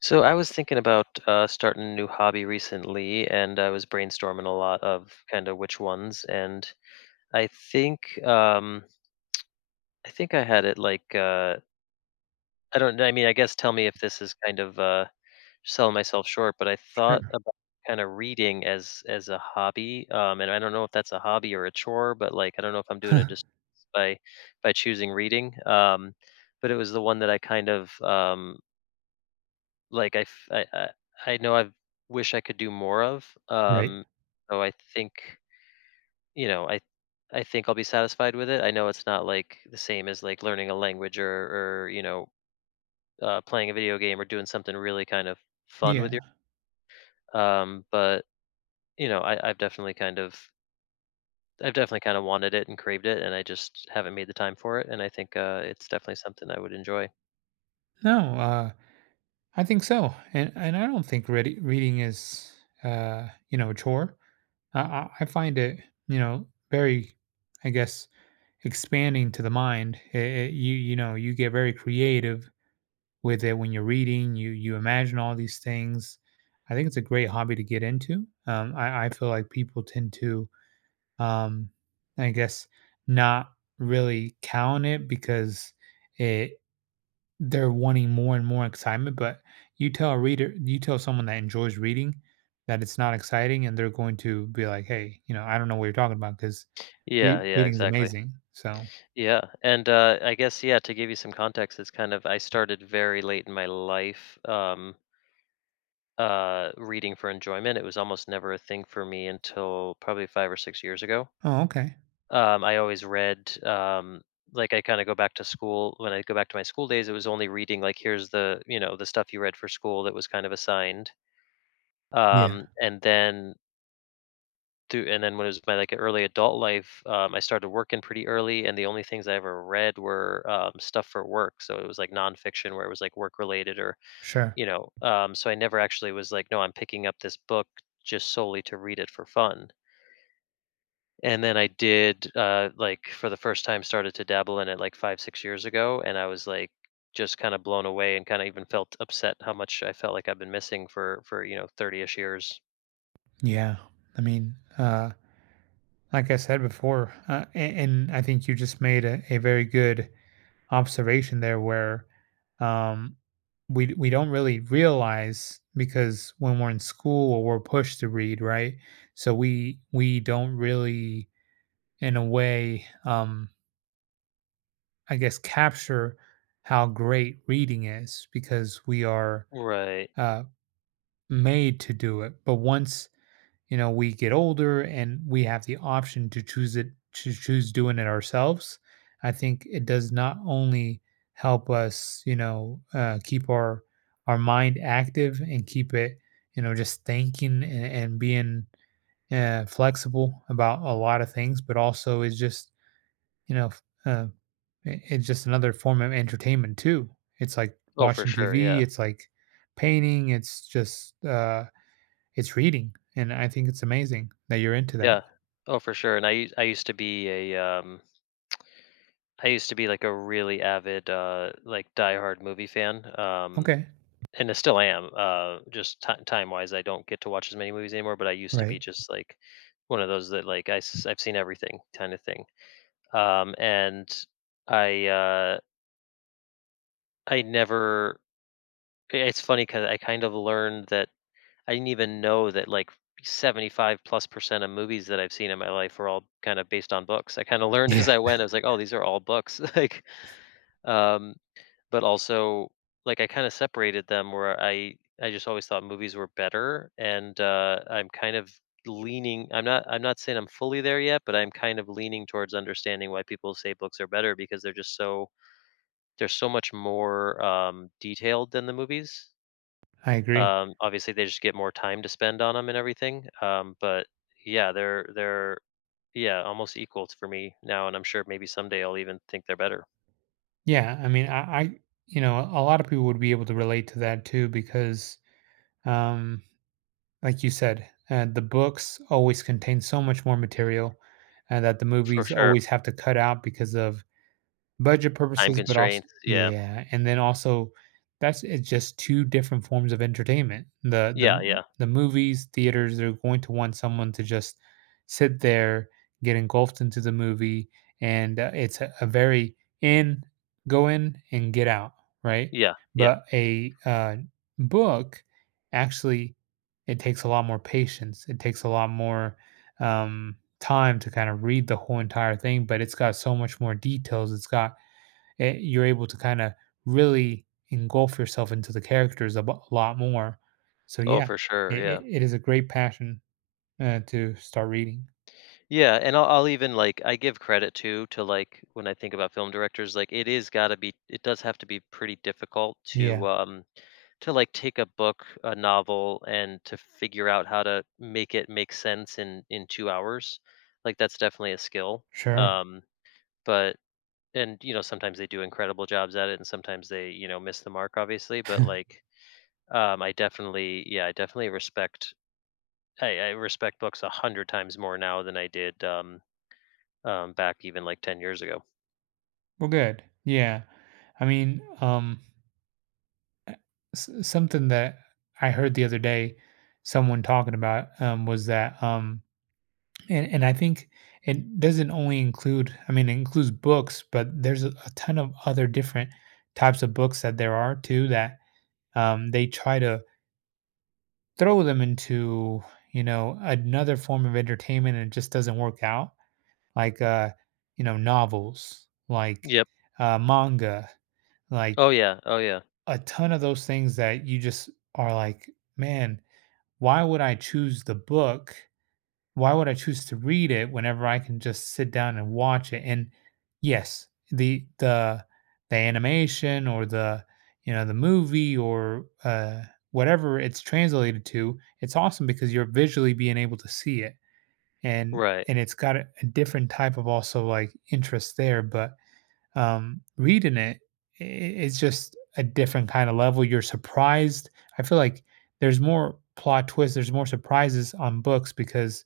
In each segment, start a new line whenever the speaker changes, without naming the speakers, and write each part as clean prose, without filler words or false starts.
So I was thinking about starting a new hobby recently, and I was brainstorming a lot of kind of which ones. And I think I think I had it like I don't. I mean, I guess tell me if this is kind of selling myself short, but I thought
Sure.
about kind of reading as a hobby. And I don't know if that's a hobby or a chore, but like I don't know if I'm doing a
Huh.
disservice by by choosing reading. But It was the one that I kind of Like I f I know I wish I could do more of,
Right.
so I think, you know, I I think I'll be satisfied with it. I know it's not, like, the same as, like, learning a language or, playing a video game or doing something really kind of fun with
Yeah.
your, but, you know, I I've definitely kind of I've definitely kinda wanted it and craved it, and I just haven't made the time for it, and I think, it's definitely something I would enjoy.
No, I think so. And I don't think reading is, you know, a chore. I find it, you know, very, I guess, expanding to the mind. You you know, you get very creative with it when you're reading. You imagine all these things. I think it's a great hobby to get into. I feel like people tend to, um, I guess, not really count it because it they're wanting more and more excitement, but you tell a reader, you tell someone that enjoys reading that it's not exciting, and they're going to be like, "Hey, you know, I don't know what you're talking about because
Yeah, yeah,
reading is
exactly.
amazing." So,
Yeah, and, I guess, yeah, to give you some context, it's kind of I started very late in my life, reading for enjoyment. It was almost never a thing for me until probably 5 or 6 years ago.
oh, okay,
I always read, like, I kinda go back to school when I go back to my school days, it was only reading, like, here's the stuff you read for school that was kind of assigned.
yeah,
Um, and then and then when it was my, like, early adult life, I started working pretty early, and the only things I ever read were, stuff for work, so it was, like, nonfiction where it was, like, work related or,
sure,
so I never actually was like, "No, I'm picking up this book just solely to read it for fun." And then I did, like, for the first time, started to dabble in it, like, 5, 6 years ago, and I was, like, just kinda blown away and kinda even felt upset how much I felt like I've been missing for 30-ish years.
yeah. I mean, like I said before, and I think you just made a very good observation there where, um, we don't really realize because when we're in school we're pushed to read, right? So we don't really, in a way, I guess, capture how great reading is because we are,
Right.
uh, made to do it. But once, you know, we get older and we have the option to choose it, to choose doing it ourselves, I think it does not only help us, you know, keep our mind active and keep it, you know, just thinking and, being, flexible about a lot of things, but also is just, you know, it's just another form of entertainment too. It's like
Oh, for
watching
sure,
tv,
yeah.
it's like painting, it's just, it's reading, and I think it's amazing that you're into that.
Yeah. Oh, for sure. And I used to be like a really avid like diehard movie fan.
Okay.
And I still am. Just time-wise I don't get to watch as many movies anymore, but I used to be
Right.
just like one of those that like I have seen everything kind of thing. And I uh I never I- It's funny cuz I kind of learned that I didn't even know that like 75 plus percent of movies that I've seen in my life were all kind of based on books. I kind of learned
Yeah.
as I went. I was like, oh, these are all books. Um, but also like I kind of separated them where I just always thought movies were better, and I'm kind of leaning. I'm not. I'm not saying I'm fully there yet, but I'm kind of leaning towards understanding why people say books are better because they're so much more detailed than the movies,
I agree.
obviously. They just get more time to spend on them and everything. But Yeah, they're almost equal for me now, and I'm sure maybe someday I'll even think they're better.
Yeah, I mean, I you know, a lot of people would be able to relate to that too because, um, like you said, the books always contain so much more material, and that the
For
movies
sure.
always have to cut out because of budget
Time
purposes, but also,
constraints. Yeah,
yeah, and then also that's it's just two different forms of entertainment. The the
yeah, yeah,
the movies, theaters, they're going to want someone to just sit there, get engulfed into the movie, and, it's a very in go in and get out, right?
yeah, yeah.
But a book, actually, it takes a lot more patience. It takes a lot more, time to kinda read the whole entire thing, but it's got so much more details. It, you're able to kind of really engulf yourself into the characters a lot more. So
Oh,
yeah,
for sure.
it, it
Yeah.
it is a great passion, to start reading.
Yeah, and I'll even, like I give credit to, like, when I think about film directors, like, it does have to be pretty difficult
Yeah,
to, like, take a book, a novel, and to figure out how to make it make sense in 2 hours. Like, that's definitely a skill,
sure.
um, but and, you know, sometimes they do incredible jobs at it, and sometimes they, you know, miss the mark, obviously, but, like, I definitely respect I respect books 100 times more now than I did, back even like 10 years ago.
Well, good. Yeah, I mean, uh, something that I heard the other day, someone talking about, was that, and I think it doesn't only include. I mean, it includes books, but there's a ton of other different types of books that there are too that, they try to throw them into, you know, another form of entertainment, and it just doesn't work out, like, you know, novels, like,
Yep.
manga, like,
Oh yeah. Oh yeah.
a ton of those things that you just are like, "Man, why would I choose the book why would I choose to read it whenever I can just sit down and watch it? And yes, the animation or the, you know, the movie or, whatever it's translated to, it's awesome because you're visually being able to see it, and
Right.
and it's got a different type of also like interest there. But, reading it, i- it's just a different kind of level. You're surprised. I feel like there's more plot twists. There's more surprises on books because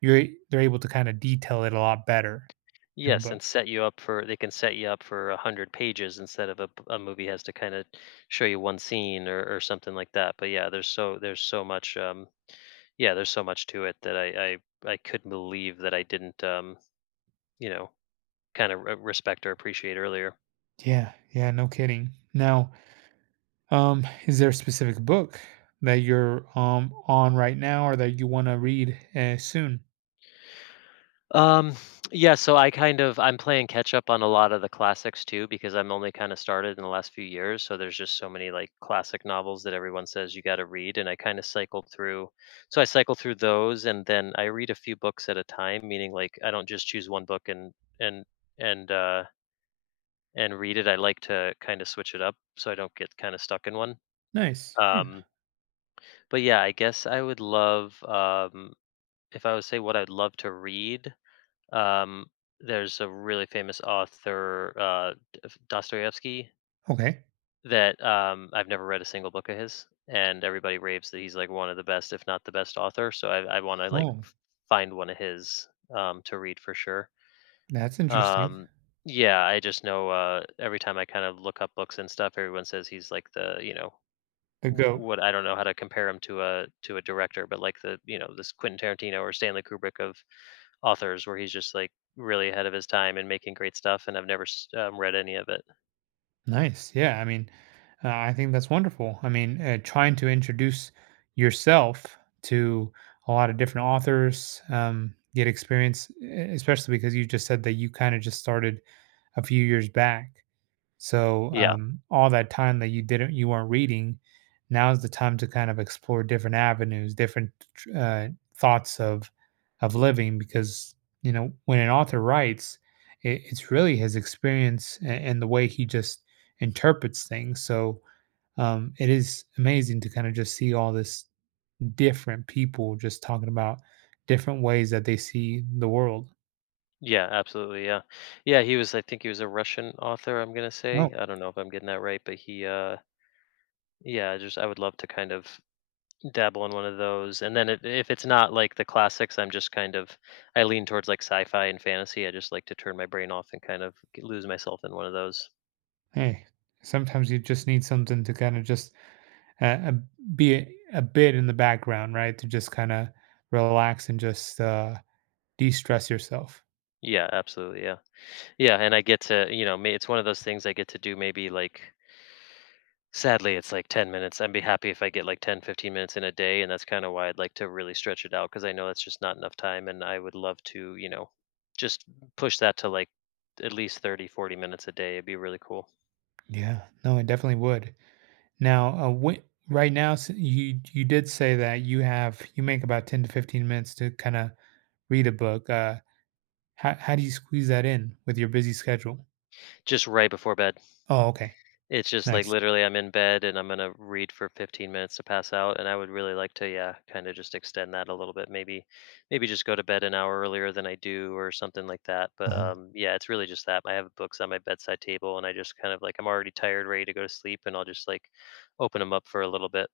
you're they're able to kinda detail it a lot better in
Yes, and
books.
set you up for they can set you up for 100 pages instead of a movie has to kind of show you one scene or something like that. But yeah, there's so much yeah there's so much to it that I couldn't believe that I didn't you know kind of respect or appreciate earlier.
Yeah, yeah, no kidding. Now, is there a specific book that you're, on right now or that you wanna read, soon?
Um, yeah, so I kind of I'm playing catch up on a lot of the classics too because I'm only kind of started in the last few years, so there's just so many like classic novels that everyone says you got to read and I kind of cycle through. So I cycle through those and then I read a few books at a time, meaning like I don't just choose one book and and uh and read it. I like to kind of switch it up so I don't get kind of stuck in one.
Nice, yeah,
Um, but Yeah, I guess I would love, if I would say what I'd love to read, um, there's a really famous author, Dostoevsky,
okay.
that, I've never read a single book of his, and everybody raves that he's like one of the best, if not the best author. So I want to like
Oh,
find one of his, to read for sure.
that's interesting.
Um, yeah, I just know, every time I kind of look up books and stuff, everyone says he's like the you know
The GOAT.
what, I don't know how to compare him to a director, but like the you know this Quentin Tarantino or Stanley Kubrick of authors, where he's just like really ahead of his time and making great stuff. And I've never read any of it.
Nice, yeah, I mean, I think that's wonderful. I mean, trying to introduce yourself to a lot of different authors, get experience, e especially because you just said that you kinda just started a few years back. So,
Yeah,
all that time that you weren't reading, now is the time to kind of explore different avenues, different thoughts of living, because, you know, when an author writes, it's really his experience and, the way he just interprets things. So, it is amazing to kind of just see all this different people just talking about different ways that they see the world.
yeah, absolutely, yeah, yeah. He was, I think, he was a Russian author. I'm gonna
Oh,
say, I don't know if I'm getting that right, but he, yeah, just I would love to kind of dabble in one of those. And then, if it's not like the classics, I'm just kind of I lean towards like sci-fi and fantasy. I just like to turn my brain off and kind of lose myself in one of those.
hey, sometimes you just need something to kind of just, uh, a- be a bit in the background, right? To just kind of relax and just, de-stress yourself.
Yeah, absolutely. Yeah. Yeah, and I get to, you know, may it's one of those things I get to do maybe like sadly it's like 10 minutes. I'd be happy if I get like 10, 15 minutes in a day, and that's kind of why I'd like to really stretch it out because I know that's just not enough time and I would love to, you know, just push that to like at least 30, 40 minutes a day. It'd be really cool.
Yeah, no, I definitely would. Now, right now, you did say that you make about 10 to 15 minutes to kind of read a book. How do you squeeze that in with your busy schedule?
Just right before bed.
Oh, okay,
It's just like
nice.
literally I'm in bed and I'm gonna read for 15 minutes to pass out, and I would really like to, yeah, kind of just extend that a little bit. Maybe just go to bed an hour earlier than I do, or something like that. But,
Uh-huh.
yeah, it's really just that. I have books on my bedside table, and I just kind of like I'm already tired, ready to go to sleep, and I'll just like open them up for a little bit.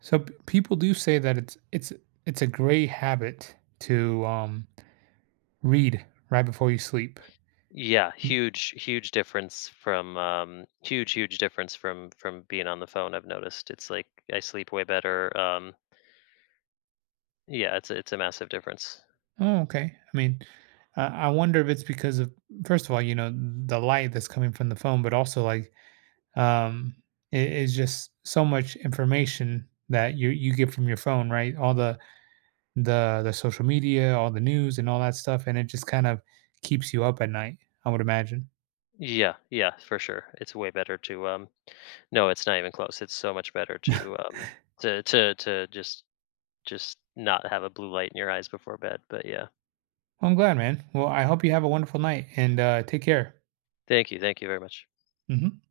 So people do say that it's a great habit to, read right before you sleep.
Yeah, huge, huge difference from being on the phone. I've noticed it's like I sleep way better. Yeah, it's a massive difference.
Oh, okay. I mean, I wonder if it's because of, first of all, you know, the light that's coming from the phone, but also like, um, it is just so much information that you get from your phone, right? All the social media, all the news, and all that stuff, and it just kind of keeps you up at night. I would imagine.
Yeah, yeah, for sure. It's way better to, no, it's not even close. It's so much better to just not have a blue light in your eyes before bed. But yeah.
Well, I'm glad, man. Well, I hope you have a wonderful night and, take care.
Thank you. Thank you very much.
Hmm.